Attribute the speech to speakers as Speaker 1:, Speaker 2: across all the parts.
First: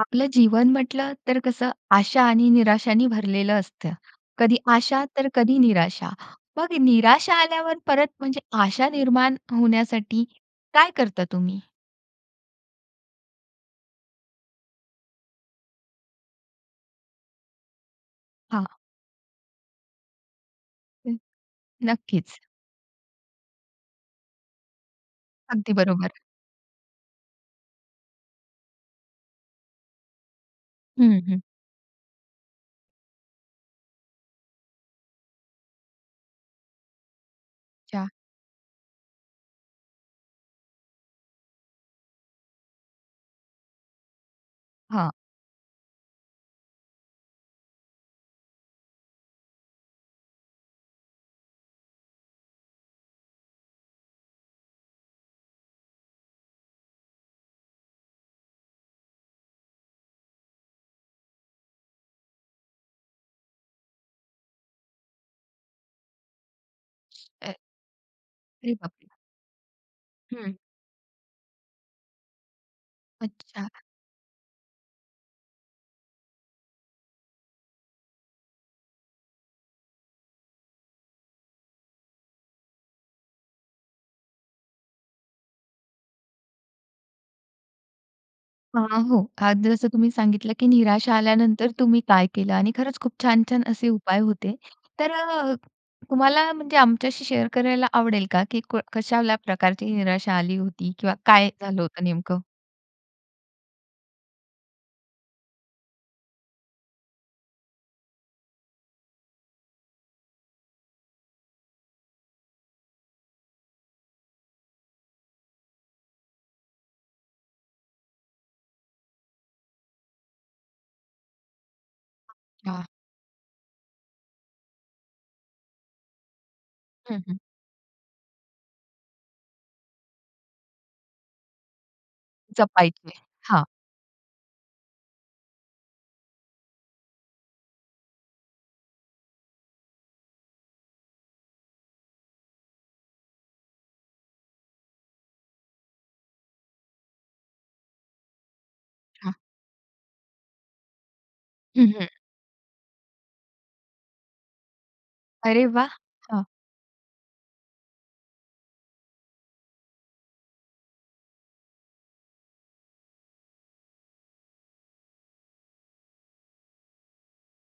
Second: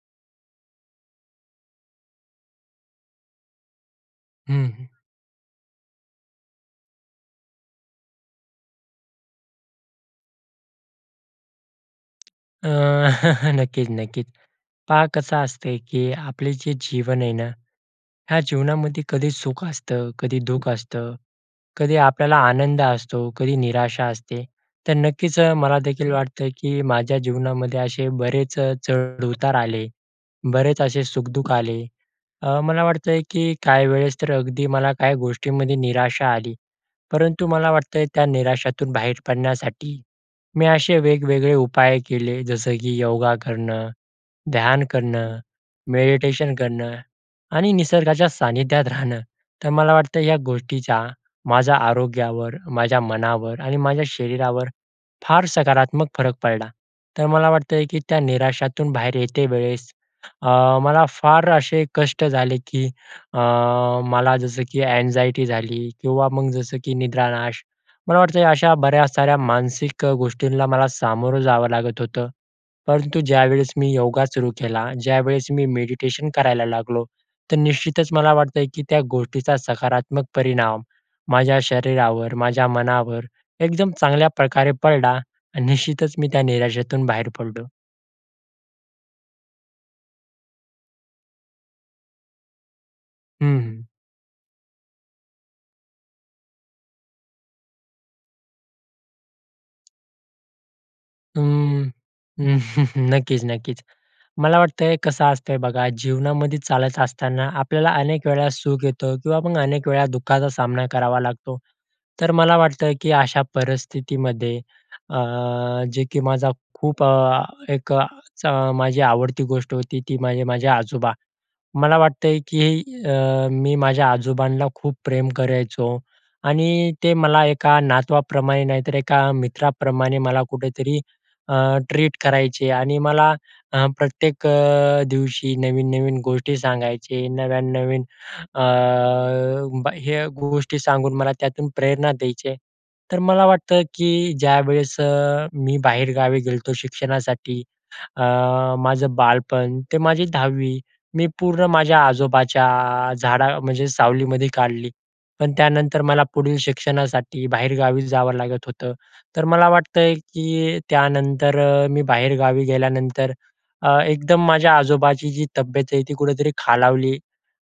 Speaker 1: आपलं जीवन म्हंटल तर कसं आशा आणि निराशांनी भरलेलं असतं. कधी
Speaker 2: हं, हं.
Speaker 1: आशा, तर कधी निराशा. मग निराशा आल्यावर परत म्हणजे आशा निर्माण होण्यासाठी काय करता तुम्ही?
Speaker 2: अ, नक्कीच, नक्कीच. पहा कसं असतं, की आपले जे जीवन आहे ना, ह्या
Speaker 1: हां.
Speaker 2: जीवनामध्ये कधी सुख असतं, कधी दुःख असतं,
Speaker 1: हं,
Speaker 2: कधी आपल्याला
Speaker 1: नक्कीच.
Speaker 2: आनंद असतो, कधी निराशा असते. तर नक्कीच
Speaker 1: अगदी
Speaker 2: मलादेखील
Speaker 1: बरोबर.
Speaker 2: वाटतं, की माझ्या जीवनामध्ये असे बरेच चढ-उतार आले. बरेच असे
Speaker 1: हं, हं.
Speaker 2: सुख-दुःख आले. अ, मला वाटतंय, की काही वेळेस तर अगदी मला काही गोष्टींमध्ये निराशा आली. परंतु मला वाटतं,
Speaker 1: अच्छा.
Speaker 2: त्या निराशातून बाहेर पडण्यासाठी, मी असे वेगवेगळे उपाय केले, जसं की योगा करणं, ध्यान
Speaker 1: हां.
Speaker 2: करणं, मेडिटेशन करणं आणि निसर्गाच्या सानिध्यात राहणं. तर मला वाटतं या गोष्टीचा माझ्या आरोग्यावर, माझ्या मनावर आणि माझ्या शरीरावर फार सकारात्मक फरक पडला. तर मला वाटतंय, की त्या निराशातून बाहेर येते वेळेस अ, मला फार असे कष्ट झाले, की अ, मला जसं की एन्जायटी झाली किंवा मग जसं की
Speaker 1: ए
Speaker 2: निद्रानाश, मला वाटतं अशा
Speaker 1: अरे
Speaker 2: बऱ्या
Speaker 1: बापरे!
Speaker 2: साऱ्या मानसिक
Speaker 1: हं.
Speaker 2: गोष्टींना मला सामोरं जावं लागत होतं. परंतु
Speaker 1: अच्छा.
Speaker 2: ज्यावेळेस मी योगा सुरू केला, ज्यावेळेस मी मेडिटेशन करायला लागलो, तर निश्चितच मला वाटतंय, की त्या गोष्टीचा सकारात्मक परिणाम माझ्या शरीरावर, माझ्या मनावर एकदम चांगल्याप्रकारे पडला आणि निश्चितच मी त्या निराशेतून बाहेर पडलो.
Speaker 1: अ, हो. आज जसं तुम्ही सांगितलं, की निराशा आल्यानंतर तुम्ही काय केलं आणि खरंच खूप
Speaker 2: हं,
Speaker 1: छान-छान
Speaker 2: हं.
Speaker 1: असे उपाय होते. तर अ, तुम्हाला म्हणजे आमच्याशी शेअर करायला आवडेल का? की को कशाला प्रकारची निराशा आली होती किंवा काय झालं
Speaker 2: अं,
Speaker 1: होतं नेमकं?
Speaker 2: नक्कीच, नक्कीच. मला वाटत आहे, कसं असतं बघा, जीवनामध्ये चालत असताना आपल्याला अनेक वेळा सुख येतं किंवा मग अनेक वेळा दुःखाचा सामना करावा लागतो. तर मला वाटतं, की अशा परिस्थितीमध्ये अ, जे की माझा खूप अ, एक अ, चा माझी आवडती गोष्ट होती, ती म्हणजे माझे आजोबा. मला वाटत आहे,
Speaker 1: वाह!
Speaker 2: की अ, मी माझ्या आजोबांना खूप प्रेम करायचो आणि ते
Speaker 1: हं, हं.
Speaker 2: मला एका नातवाप्रमाणे नाहीतर, एका मित्राप्रमाणे मला कुठेतरी अ, ट्रीट करायचे आणि
Speaker 1: जपायची.
Speaker 2: मला
Speaker 1: हां.
Speaker 2: अ, प्रत्येक अ, दिवशी नवीन-नवीन गोष्टी सांगायचे नव्यान नवीन अ, ब हे गोष्टी सांगून, मला त्यातून प्रेरणा द्यायचे. तर मला वाटतं, की ज्यावेळेस अ, मी बाहेरगावी गेलो होतो शिक्षणासाठी अ, माझं
Speaker 1: हां.
Speaker 2: बालपण, ते माझी 10वी मी पूर्ण
Speaker 1: हं,
Speaker 2: माझ्या
Speaker 1: हं.
Speaker 2: आजोबाच्या झाडा म्हणजे सावलीमध्ये काढली. पण
Speaker 1: अरे वाह!
Speaker 2: त्यानंतर मला
Speaker 1: हां.
Speaker 2: पुढील शिक्षणासाठी बाहेरगावी जावं लागत होतं. तर मला वाटत आहे, की त्यानंतर मी बाहेरगावी गेल्यानंतर, अ, एकदम माझ्या आजोबाची जी तब्येत आहे, ती कुठेतरी खालावली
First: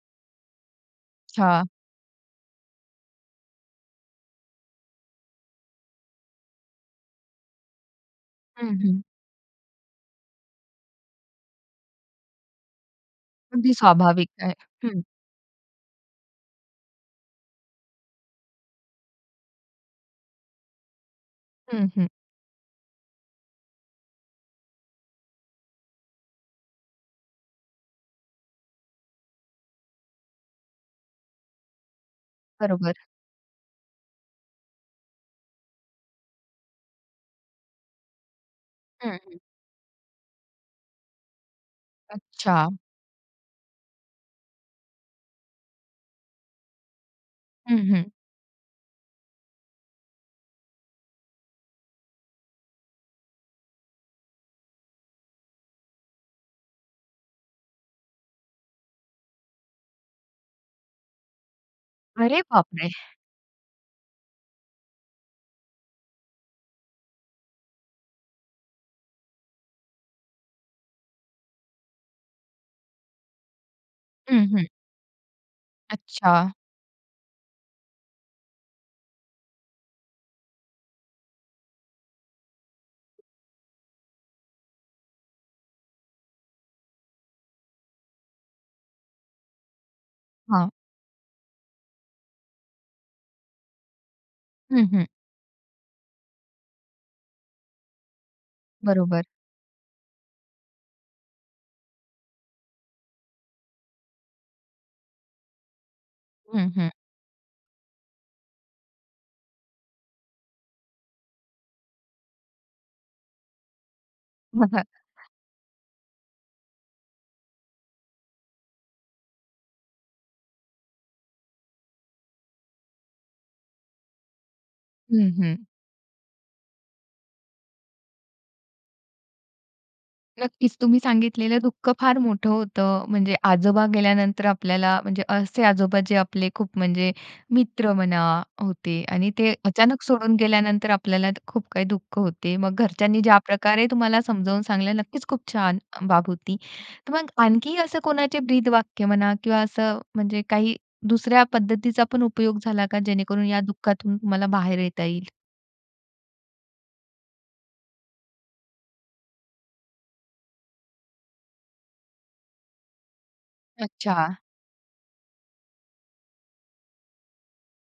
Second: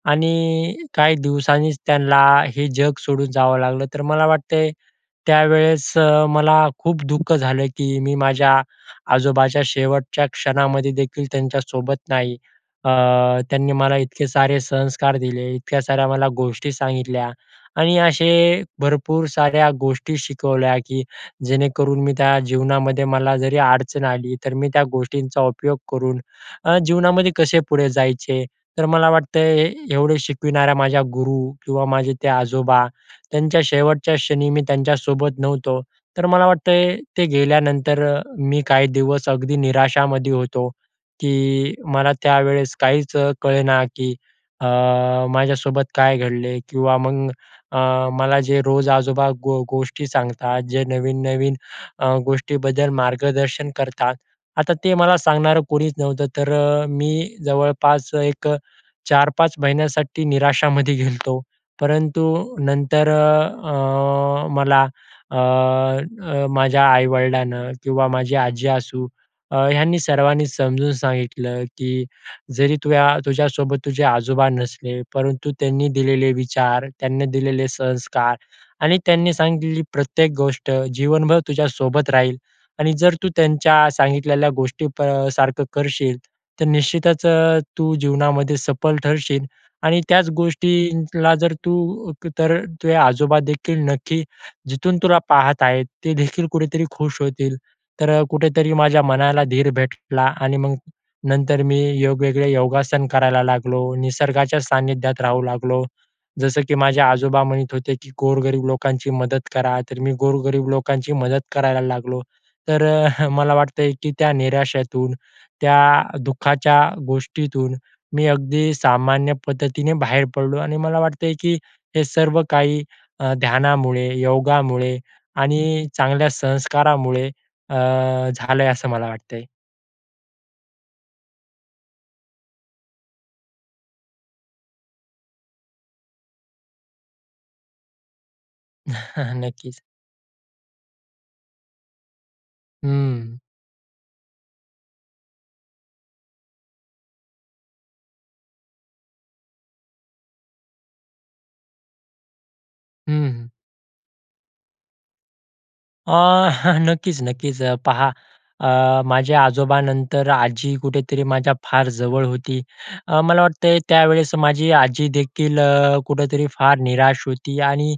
Speaker 2: आणि काही
Speaker 1: हां.
Speaker 2: दिवसांनीच त्यांना हे जग सोडून जावं लागलं. तर मला वाटते, त्यावेळेस अ, मला खूप दुःख झालं, की मी माझ्या
Speaker 1: हं, हं.
Speaker 2: आजोबाच्या शेवटच्या क्षणामध्ये देखील त्यांच्यासोबत नाही. अ, त्यांनी
Speaker 1: अगदी
Speaker 2: मला इतके
Speaker 1: स्वाभाविक आहे.
Speaker 2: सारे
Speaker 1: हं.
Speaker 2: संस्कार दिले, इतक्या साऱ्या मला गोष्टी सांगितल्या आणि असे भरपूर साऱ्या गोष्टी शिकवल्या, की
Speaker 1: हं,
Speaker 2: जेणेकरून
Speaker 1: हं.
Speaker 2: मी त्या जीवनामध्ये मला जरी अडचण आली, तर मी त्या गोष्टींचा उपयोग करून अ, जीवनामध्ये कसे पुढे जायचे, तर मला वाटतं अ, एवढे शिकविणाऱ्या माझ्या गुरू किंवा माझे ते आजोबा
Speaker 1: बरोबर.
Speaker 2: त्यांच्या शेवटच्या क्षणी मी त्यांच्यासोबत नव्हतो. तर मला वाटत, ते गेल्यानंतर अ, मी काही
Speaker 1: हं,
Speaker 2: दिवस
Speaker 1: हं.
Speaker 2: अगदी निराशामध्ये होतो, की मला त्यावेळेस
Speaker 1: अच्छा.
Speaker 2: काहीच अ, कळेना, की अ, माझ्यासोबत काय घडले किंवा मग अ,
Speaker 1: हं, हं.
Speaker 2: मला जे रोज आजोबा गो गोष्टी सांगतात, जे नवीन, नवीन अ, गोष्टीबद्दल मार्गदर्शन करतात, आता ते मला सांगणारं कोणीच नव्हतं, तर अ, मी जवळपास एक अ, 4-5 महिन्यासाठी निराशामध्ये गेलो होतो.
Speaker 1: अरे
Speaker 2: परंतु
Speaker 1: बापरे!
Speaker 2: नंतर अ, अ, मला अ, अ, माझ्या आई-वडिलांनी किंवा माझी आजी असू अ, ह्यांनी सर्वांनी समजून सांगितलं, की जरी तु तुझ्यासोबत तुझे
Speaker 1: हं,
Speaker 2: आजोबा
Speaker 1: हं.
Speaker 2: नसले परंतु त्यांनी दिलेले
Speaker 1: अच्छा.
Speaker 2: विचार, त्यांनी दिलेले संस्कार आणि त्यांनी सांगितली प्रत्येक गोष्ट जीवनभर तुझ्यासोबत राहील आणि जर तू त्यांच्या सांगितलेल्या गोष्टी प अ, सारखं करशील, तर निश्चितच अ, तू जीवनामध्ये सफल ठरशील आणि त्याच
Speaker 1: हां.
Speaker 2: गोष्टीला जर तू तर तुझे आजोबादेखील नक्की
Speaker 1: हं,
Speaker 2: जिथून
Speaker 1: हं.
Speaker 2: तुला पाहत आहेत, ते देखील कुठेतरी खुश होतील. तर कुठेतरी माझ्या
Speaker 1: बरोबर.
Speaker 2: मनाला धीर भेटला आणि मग नंतर मी वेगवेगळे योगासन करायला लागलो, निसर्गाच्या सानिध्यात राहू लागलो. जसं
Speaker 1: हं,
Speaker 2: की
Speaker 1: हं.
Speaker 2: माझे आजोबा म्हणत होते, की "गोरगरीब लोकांची मदत करा." तर मी गोरगरीब लोकांची मदत करायला लागलो. तर अ, मला वाटत आहे, की त्या निराशेतून, त्या दुःखाच्या गोष्टीतून, मी अगदी सामान्य पद्धतीने बाहेर पडलो आणि मला वाटत आहे, की हे सर्व काही अ, ध्यानामुळे, योगामुळे
Speaker 1: हं, हं.
Speaker 2: आणि चांगल्या संस्कारामुळे अ, झाल आहे, असं मला वाटतंय.
Speaker 1: नक्कीच तुम्ही सांगितलेलं दुःख फार मोठं होतं. म्हणजे आजोबा गेल्यानंतर आपल्याला म्हणजे असे आजोबा जे आपले खूप म्हणजे मित्र म्हणा होते आणि ते
Speaker 2: नक्कीच.
Speaker 1: अचानक सोडून गेल्यानंतर आपल्याला खूप काही दुःख होते. मग घरच्यांनी ज्या
Speaker 2: हं.
Speaker 1: प्रकारे तुम्हाला समजावून सांगितलं. नक्कीच खूप छान बाब होती. तर मग आणखी असं कोणाचे ब्रीदवाक्य म्हणा किंवा असं म्हणजे काही दुसऱ्या पद्धतीचा पण उपयोग झाला का,
Speaker 2: हं,
Speaker 1: जेणेकरून
Speaker 2: हं.
Speaker 1: या दुःखातून तुम्हाला बाहेर येता येईल?
Speaker 2: अ, नक्कीच, नक्कीच. अ, पहा अ, माझ्या आजोबांनंतर आजी कुठेतरी माझ्या फार जवळ होती. अ, मला वाटतंय
Speaker 1: अच्छा.
Speaker 2: त्यावेळेस माझी आजी देखील कुठेतरी फार निराश होती आणि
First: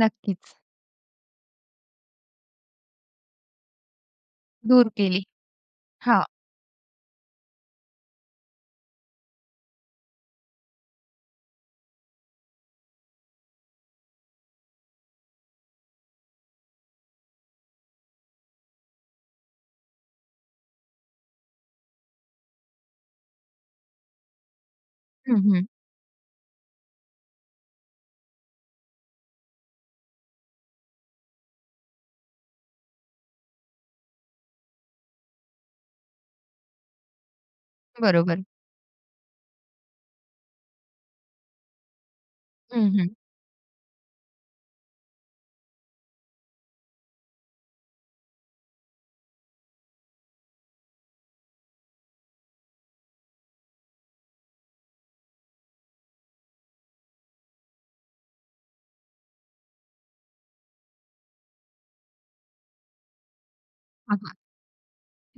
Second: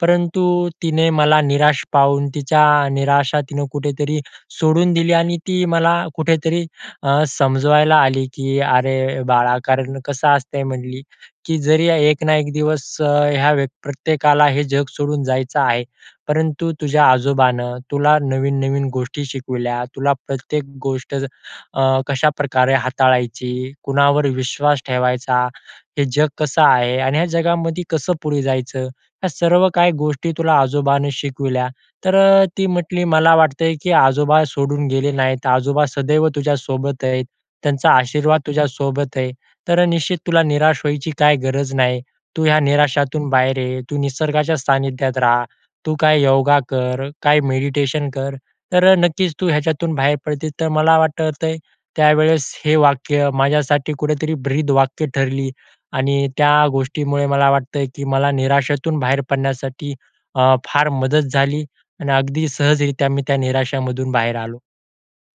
Speaker 2: परंतु तिने मला निराश पाहून तिच्या निराशा तिनं कुठेतरी
Speaker 1: दूर
Speaker 2: सोडून दिली
Speaker 1: केली.
Speaker 2: आणि ती मला
Speaker 1: हां.
Speaker 2: कुठेतरी अ, समजवायला आली की अरे बाळा कारण कसं असतंय म्हटली, की जरी एक ना एक दिवस ह्या व्यक् प्रत्येकाला हे जग सोडून जायचं आहे. परंतु तुझ्या आजोबांन तुला नवीन-नवीन गोष्टी शिकविल्या, तुला प्रत्येक गोष्ट कशाप्रकारे हाताळायची, कुणावर विश्वास
Speaker 1: हं,
Speaker 2: ठेवायचा,
Speaker 1: हं.
Speaker 2: हे जग कसं आहे आणि ह्या जगामध्ये कसं पुढे जायचं ह्या सर्व काही गोष्टी तुला आजोबांनी शिकवल्या. तर अ, ती म्हटली मला वाटतंय, की आजोबा सोडून गेले नाही, आजोबा सदैव तुझ्या सोबत आहेत. त्यांचा आशीर्वाद
Speaker 1: बरोबर.
Speaker 2: तुझ्या सोबत आहे. तर निश्चित तुला निराश व्हायची काही गरज नाही. तू ह्या
Speaker 1: हं, हं.
Speaker 2: निराशातून बाहेर ये. तू निसर्गाच्या सानिध्यात रहा. तू काय योगा कर, काय मेडिटेशन कर. तर नक्कीच तू ह्याच्यातून बाहेर पडशील. तर मला वाटतंय त्यावेळेस हे वाक्य माझ्यासाठी कुठेतरी ब्रीदवाक्य ठरली आणि त्या गोष्टीमुळे मला वाटतंय, की मला निराशेतून बाहेर पडण्यासाठी अ, फार मदत झाली आणि अगदी सहजरीत्या मी त्या निराशामधून
Speaker 1: हां, हां.
Speaker 2: बाहेर आलो.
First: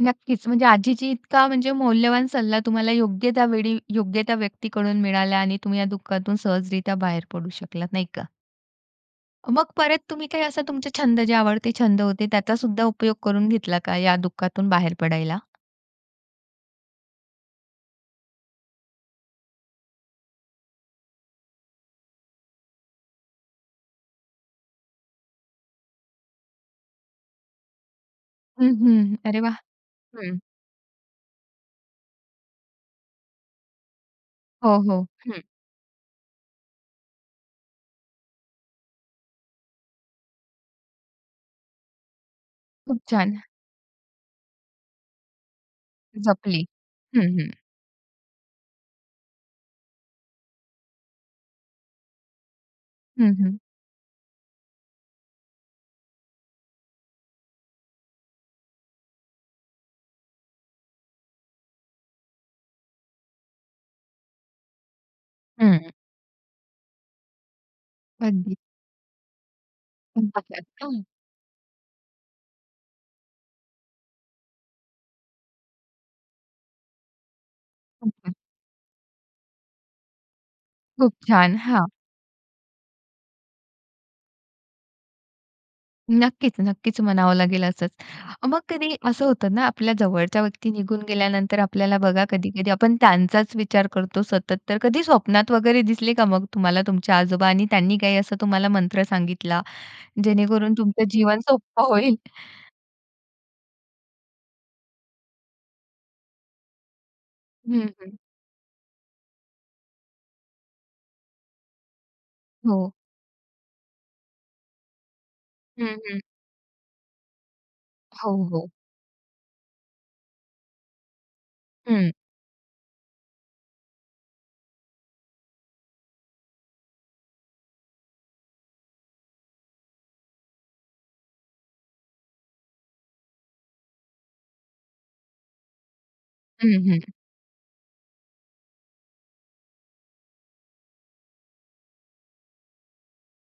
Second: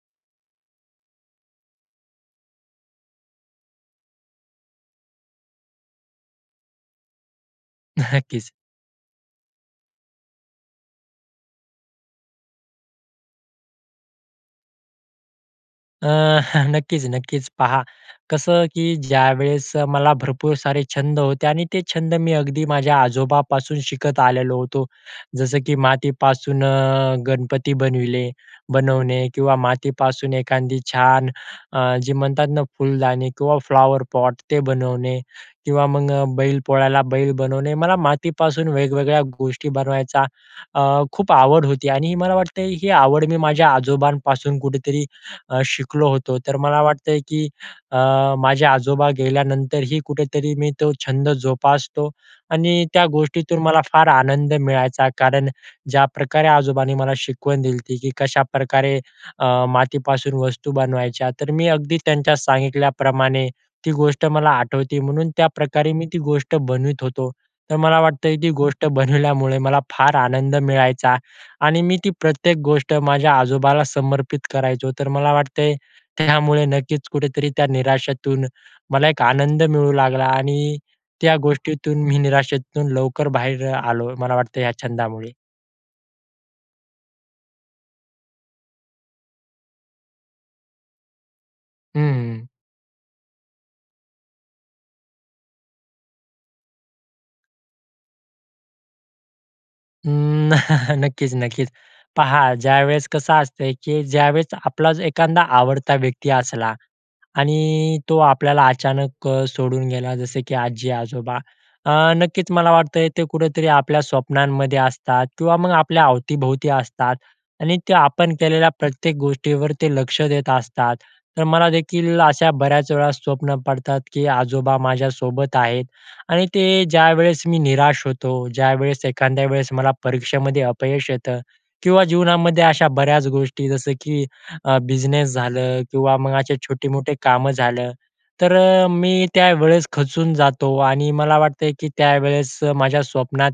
Speaker 1: नक्कीच. म्हणजे आजीची इतका म्हणजे मौल्यवान सल्ला तुम्हाला योग्य त्या वेळी, योग्य त्या व्यक्तीकडून मिळाला आणि तुम्ही या दुःखातून सहजरीत्या बाहेर पडू शकलात, नाही का.
Speaker 2: नक्कीच.
Speaker 1: मग परत तुम्ही काय असा तुमचे छंद जे आवडते छंद होते त्याचा सुद्धा उपयोग करून घेतला का, या दुःखातून बाहेर पडायला?
Speaker 2: अ, हं, नक्कीच, नक्कीच पहा. कसं की ज्यावेळेस मला भरपूर सारे छंद होते आणि ते छंद मी अगदी माझ्या आजोबांपासून शिकत आलेलो होतो. जसं की मातीपासून गणपती बनविले
Speaker 1: हं, हं.
Speaker 2: बनवणे
Speaker 1: अरे वाह!
Speaker 2: किंवा मातीपासून
Speaker 1: हं.
Speaker 2: एखादी छान अ, जे म्हणतात ना फुलदाणी किंवा फ्लॉवरपॉट ते
Speaker 1: हो, हो.
Speaker 2: बनवणे
Speaker 1: हं.
Speaker 2: किंवा मग बैलपोळ्याला बैल बनवणे. मला मातीपासून वेगवेगळ्या गोष्टी बनवायचा अ, खूप आवड होती आणि मला वाटतं ही
Speaker 1: खूप
Speaker 2: आवड
Speaker 1: छान.
Speaker 2: मी माझ्या आजोबांपासून कुठेतरी अ, शिकलो होतो, तर
Speaker 1: जपली.
Speaker 2: मला वाटतंय
Speaker 1: हं,
Speaker 2: की
Speaker 1: हं.
Speaker 2: अ, माझे आजोबा गेल्यानंतरही कुठेतरी मी तो छंद जोपासतो आणि त्या
Speaker 1: हं, हं.
Speaker 2: गोष्टीतून मला फार आनंद मिळायचा, कारण ज्याप्रकारे आजोबांनी मला शिकवण दिली ती की कशाप्रकारे अ, मातीपासून वस्तू बनवायच्या, तर मी अगदी त्यांच्या सांगितल्याप्रमाणे ती गोष्ट मला आठवते, म्हणून
Speaker 1: हं.
Speaker 2: त्याप्रकारे मी ती गोष्ट बनवत होतो. तर मला वाटतं ती
Speaker 1: अगदी.
Speaker 2: गोष्ट बनवल्यामुळे, मला फार आनंद
Speaker 1: [unintelligible]
Speaker 2: मिळायचा आणि मी ती प्रत्येक गोष्ट माझ्या आजोबाला समर्पित करायचो. तर मला वाटतंय त्यामुळे नक्कीच कुठेतरी त्या
Speaker 1: हं, हं.
Speaker 2: निराशेतून मला एक आनंद मिळू लागला आणि
Speaker 1: खूप
Speaker 2: त्या
Speaker 1: छान, हां.
Speaker 2: गोष्टीतून मी निराशेतून लवकर बाहेर आलो मला वाटतं या छंदामुळे.
Speaker 1: नक्कीच, नक्कीच म्हणावं लागेल असंच. मग कधी असं होतं ना आपल्या जवळच्या व्यक्ती निघून गेल्यानंतर आपल्याला बघा,
Speaker 2: हम्म.
Speaker 1: कधी-कधी आपण त्यांचाच विचार करतो सतत तर, कधी स्वप्नात वगैरे दिसले का मग तुम्हाला तुमचे आजोबा आणि त्यांनी काही असा तुम्हाला मंत्र सांगितला
Speaker 2: अ,
Speaker 1: जेणेकरून तुमचं
Speaker 2: नक्कीच,
Speaker 1: जीवन
Speaker 2: नक्कीच.
Speaker 1: सोपं होईल.
Speaker 2: पहा ज्यावेळेस कसं असतं की ज्यावेळेस आपलाच एखादा आवडता व्यक्ती असला
Speaker 1: हं,
Speaker 2: आणि
Speaker 1: हं.
Speaker 2: तो आपल्याला अचानक अ, सोडून गेला जसं की आजी-आजोबा अ, नक्कीच मला
Speaker 1: हो.
Speaker 2: वाटत ते कुठेतरी आपल्या स्वप्नांमध्ये असतात किंवा मग
Speaker 1: हं,
Speaker 2: आपल्या
Speaker 1: हं.
Speaker 2: अवतीभोवती असतात. आणि ते
Speaker 1: हो,
Speaker 2: आपण केलेल्या
Speaker 1: हो.
Speaker 2: प्रत्येक गोष्टीवर ते लक्ष देत असतात तर
Speaker 1: हं.
Speaker 2: मलादेखील अशा बऱ्याच वेळा स्वप्न पडतात की आजोबा माझ्यासोबत आहेत आणि ते ज्यावेळेस मी निराश होतो, ज्यावेळेस एखाद्या वेळेस मला परीक्षेमध्ये अपयश येतं. किंवा जीवनामध्ये अशा बऱ्याच गोष्टी जसं, की अ, बिझनेस झालं किंवा मग असे
Speaker 1: हं, हं.
Speaker 2: छोटे-मोठे कामं झालं, तर अ, मी त्यावेळेस खचून जातो आणि मला वाटतं की त्यावेळेस माझ्या स्वप्नात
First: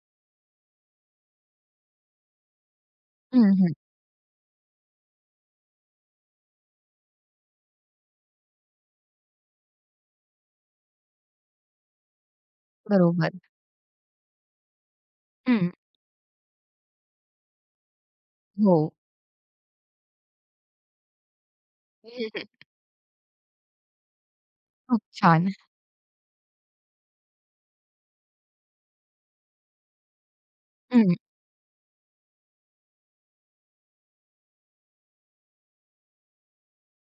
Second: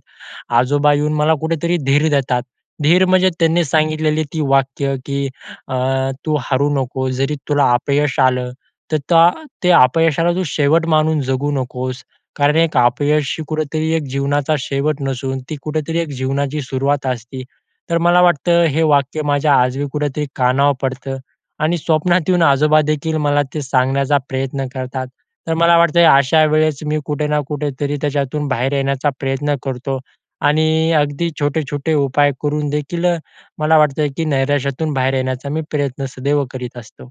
Speaker 2: आजोबा येऊन मला कुठेतरी धीर देतात. धीर म्हणजे
Speaker 1: हं,
Speaker 2: त्यांनी
Speaker 1: हं.
Speaker 2: सांगितलेली ती वाक्य की अ, "तू हारू नकोस जरी तुला अपयश आलं तर ते अपयशाला तू शेवट म्हणून जगू नकोस. कारण एक
Speaker 1: बरोबर.
Speaker 2: अपयश कुठेतरी एक जीवनाचा शेवट नसून, ती
Speaker 1: हं.
Speaker 2: कुठेतरी एक जीवनाची सुरुवात असते." तर मला वाटतं ते
Speaker 1: हो.
Speaker 2: वाक्य माझ्या आजही कुठेतरी कानावर पडतं आणि
Speaker 1: हं,
Speaker 2: स्वप्नात येऊन
Speaker 1: हं.
Speaker 2: आजोबा देखील मला ते सांगण्याचा प्रयत्न
Speaker 1: खूप
Speaker 2: करतात.
Speaker 1: छान.
Speaker 2: तर मला वाटतं अशा वेळेस मी कुठे ना कुठेतरी त्याच्यातून बाहेर येण्याचा प्रयत्न करतो आणि
Speaker 1: हं.
Speaker 2: अगदी छोटे-छोटे उपाय करून देखील मला वाटतंय की नैराश्यातून बाहेर येण्याचा मी प्रयत्न सदैव करीत असतो.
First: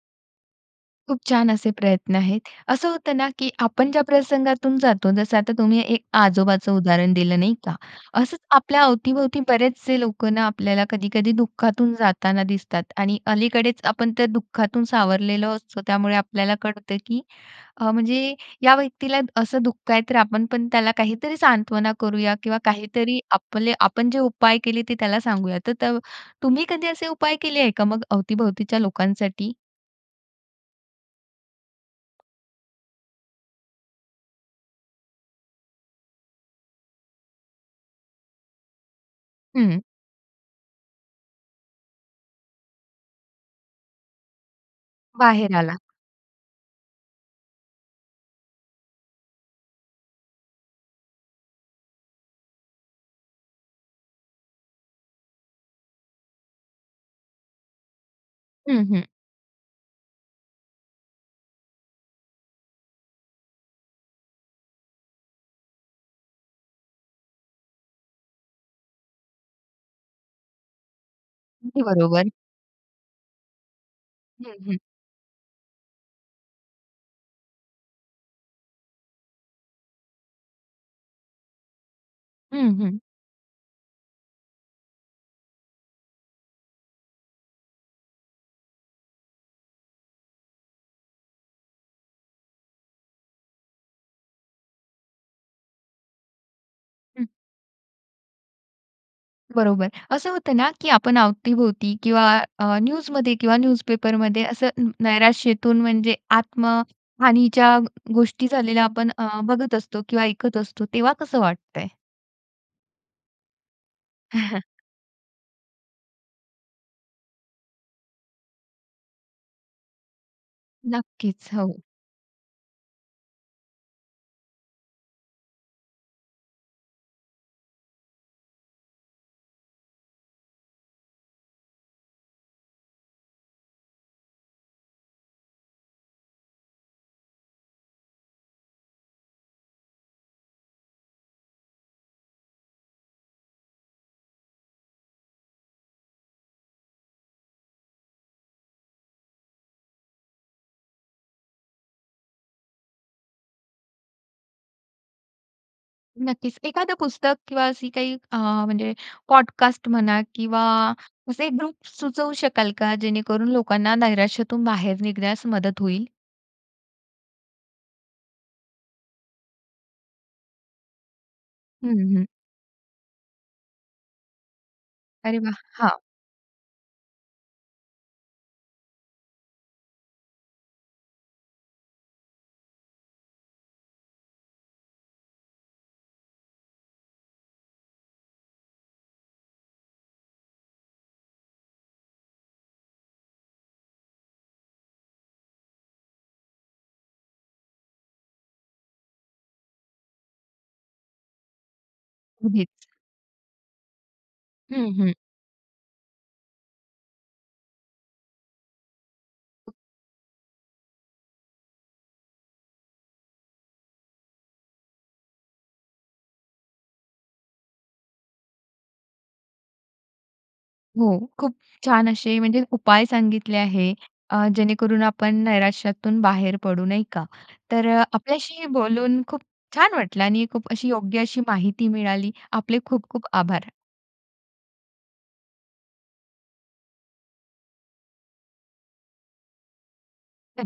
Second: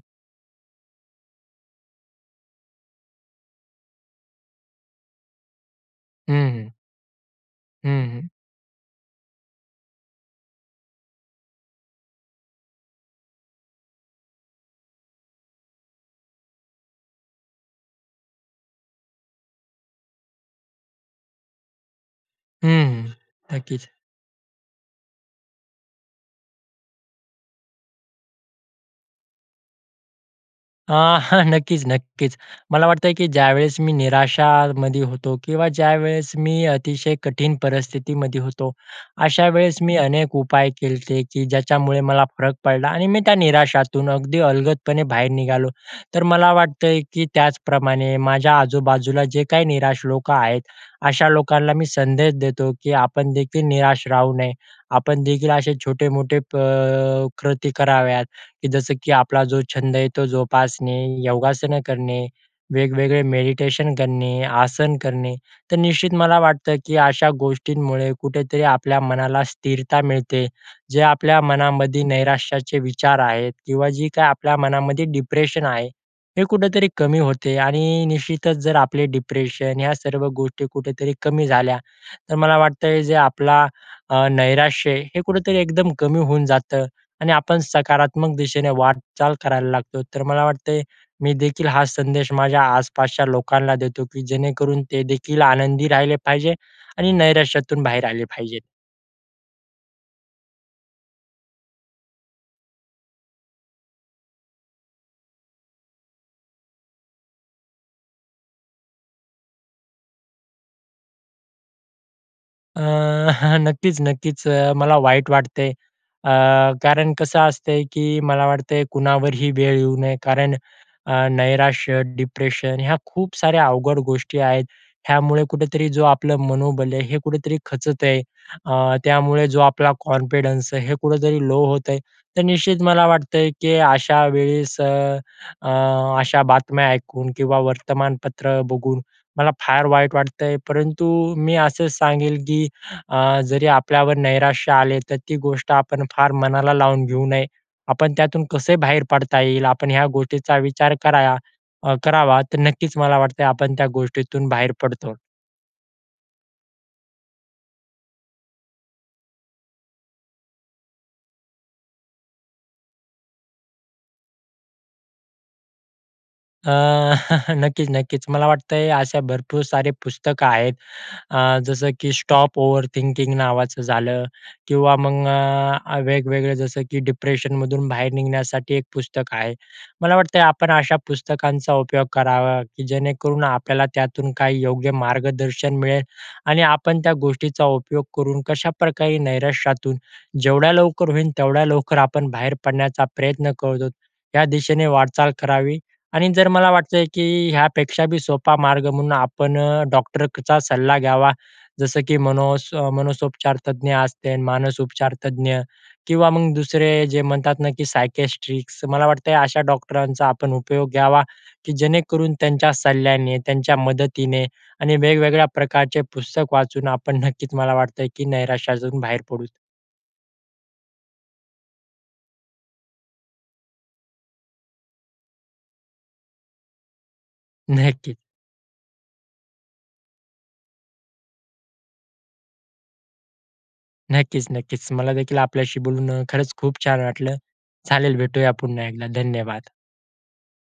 Speaker 1: खूप छान असे प्रयत्न आहेत. असं होतं ना की आपण ज्या प्रसंगातून जातो, जसं आता तुम्ही एक अ,
Speaker 2: हं, हं.
Speaker 1: आजोबाचं उदाहरण दिलं नाही का?
Speaker 2: हं, हं.
Speaker 1: असंच आपल्या अवती-भवती बरेचसे लोकं ना आपल्याला कधी-कधी दुःखातून जाताना दिसतात आणि अलीकडेच आपण त्या दुःखातून सावरलेलो असतो. त्यामुळे आपल्याला कळतं, की अ, म्हणजे या व्यक्तीला असं दुःख आहे. तर आपण पण त्याला काहीतरी सांत्वना करूया किंवा
Speaker 2: हं,
Speaker 1: काहीतरी आपले
Speaker 2: नक्कीच.
Speaker 1: आपण जे उपाय केले, ते त्याला सांगूया. तर तुम्ही कधी असे उपाय केले आहे का मग अवतीभवतीच्या लोकांसाठी?
Speaker 2: अ, हां, नक्कीच-नक्कीच. मला वाटतंय की ज्यावेळेस मी निराशामध्ये होतो किंवा ज्यावेळेस मी अतिशय कठीण परिस्थितीमध्ये होतो. अशा वेळेस
Speaker 1: हं.
Speaker 2: मी अनेक उपाय केलते, की ज्याच्यामुळे मला फरक पडला आणि मी त्या निराशातून अगदी अलगदपणे बाहेर
Speaker 1: बाहेर
Speaker 2: निघालो.
Speaker 1: आला.
Speaker 2: तर मला वाटतंय की त्याचप्रमाणे माझ्या आजूबाजूला जे काही निराश लोकं आहेत. अशा लोकांना मी संदेश देतो, की आपणदेखील निराश राहू नये. आपणदेखील असे छोटे-मोठे प कृती कराव्यात, की
Speaker 1: हं,
Speaker 2: जसं
Speaker 1: हं.
Speaker 2: की आपला जो छंद आहे तो जोपासणे, योगासनं करणे, वेगवेगळे मेडिटेशन करणे, आसन करणे. तर निश्चित मला वाटतं की अशा गोष्टींमुळे कुठेतरी आपल्या मनाला स्थिरता मिळते. जे आपल्या
Speaker 1: अगदी
Speaker 2: मनामध्ये
Speaker 1: बरोबर.
Speaker 2: नैराश्याचे विचार आहेत किंवा जे काही
Speaker 1: हं,
Speaker 2: आपल्या
Speaker 1: हं.
Speaker 2: मनामध्ये डिप्रेशन आहे. हे कुठेतरी कमी होते आणि निश्चितच जर आपले डिप्रेशन ह्या सर्व गोष्टी कुठेतरी कमी झाल्या. तर मला
Speaker 1: हं, हं.
Speaker 2: वाटतंय जे आपला अ, नैराश्य हे कुठेतरी एकदम कमी होऊन जातं आणि आपण सकारात्मक दिशेने वाटचाल करायला लागतो. तर मला वाटतंय, मी देखील हा संदेश माझ्या आसपासच्या लोकांना देतो की जेणेकरून ते देखील आनंदी राहिले पाहिजे आणि
Speaker 1: हं.
Speaker 2: नैराश्यातून बाहेर आले पाहिजेत.
Speaker 1: बरोबर. असं होतं ना की आपण अवती-भोवती किंवा अ, न्यूजमध्ये किंवा न्यूजपेपरमध्ये असं नैराश्येतून म्हणजे आत्महानीच्या गोष्टी झालेल्या आपण अ, बघत असतो किंवा ऐकत असतो. तेव्हा कसं वाटते?
Speaker 2: अ, हां. नक्कीच-नक्कीच. अ, मला वाईट वाटते. अ, कारण कसं असते, की मला वाटत कुणावरही वेळ येऊ नये. कारण अ,
Speaker 1: नक्कीच. हो.
Speaker 2: नैराश्य, डिप्रेशन ह्या खूप साऱ्या अवघड गोष्टी आहेत. ह्यामुळे कुठेतरी जो आपलं मनोबल आहे, हे कुठेतरी खचत आहे. अ, त्यामुळे जो आपला कॉन्फिडन्स आहे हे कुठेतरी लो होत आहे. तर निश्चित मला वाटतंय की अशा वेळेस अ, अशा बातम्या ऐकून किंवा वर्तमानपत्र बघून मला फार वाईट वाटतंय, परंतु मी असं सांगेन की अ, जरी आपल्यावर नैराश्य आले तर, ती गोष्ट आपण फार मनाला लावून घेऊ नये. आपण त्यातून कसे बाहेर पडता येईल? आपण ह्या गोष्टीचा विचार कराया करावा. तर नक्कीच मला वाटत आपण त्या गोष्टीतून बाहेर पडतो.
Speaker 1: नक्कीच. एखादं पुस्तक किंवा असी काही अ, म्हणजे पॉडकास्ट म्हणा किंवा असे ग्रुप्स सुचवू शकाल का? जे णेकरून लोकांना नैराश्यातून बाहेर निघण्यास मदत होईल?
Speaker 2: अ, नक्कीच-नक्कीच. मला वाटतंय अशा भरपूर सारे पुस्तकं आहेत अ,
Speaker 1: हं,
Speaker 2: जसं की अ,
Speaker 1: हं.
Speaker 2: स्टॉप ओव्हर थिंकिंग नावाचं झालं किंवा मग
Speaker 1: अरे वाह! हां.
Speaker 2: अ, वेगवेगळे जसं की डिप्रेशनमधून बाहेर निघण्यासाठी एक पुस्तक आहे. मला वाटतंय आपण अशा पुस्तकांचा उपयोग करावा, की जेणेकरून आपल्याला त्यातून काही योग्य मार्गदर्शन मिळेल आणि आपण त्या गोष्टीचा उपयोग करून कशाप्रकारे नैराश्यातून जेवढ्या लवकर होईल, तेवढ्या लवकर आपण बाहेर पडण्याचा प्रयत्न करत आहोत या दिशेने वाटचाल करावी. आणि जर मला वाटतंय, की ह्यापेक्षा बी सोपा मार्ग म्हणून आपण डॉक्टरचा सल्ला घ्यावा जसं की मनो
Speaker 1: उगीच.
Speaker 2: मनोसोपचार तज्ज्ञ असते,
Speaker 1: हं, हं.
Speaker 2: मानसोपचारतज्ज्ञ किंवा मग दुसरे जे म्हणतात ना, की सायकेस्ट्रिक्स मला वाटतंय अशा डॉक्टरांचा आपण उपयोग घ्यावा, की जेणेकरून त्यांच्या सल्ल्याने त्यांच्या मदतीने आणि वेगवेगळ्या प्रकारचे पुस्तक वाचून आपण नक्कीच मला वाटतंय की नैराश्या जाऊन बाहेर पडू.
Speaker 1: हो. खूप छान असे म्हणजे उपाय सांगितले आहे. अ, जेणेकरून आपण नैराश्यातून बाहेर पडू, नाही का. तर
Speaker 2: नक्की.
Speaker 1: आपल्याशी बोलून खूप छान वाटलं आणि खूप अशी योग्य अशी माहिती मिळाली. आपले खूप-खूप आभार.
Speaker 2: नक्कीच-नक्कीच. मला देखील आपल्याशी बोलून खरंच खूप छान वाटलं. चालेल, भेटूया पुन्हा एकदा. धन्यवाद.
Speaker 1: धन्य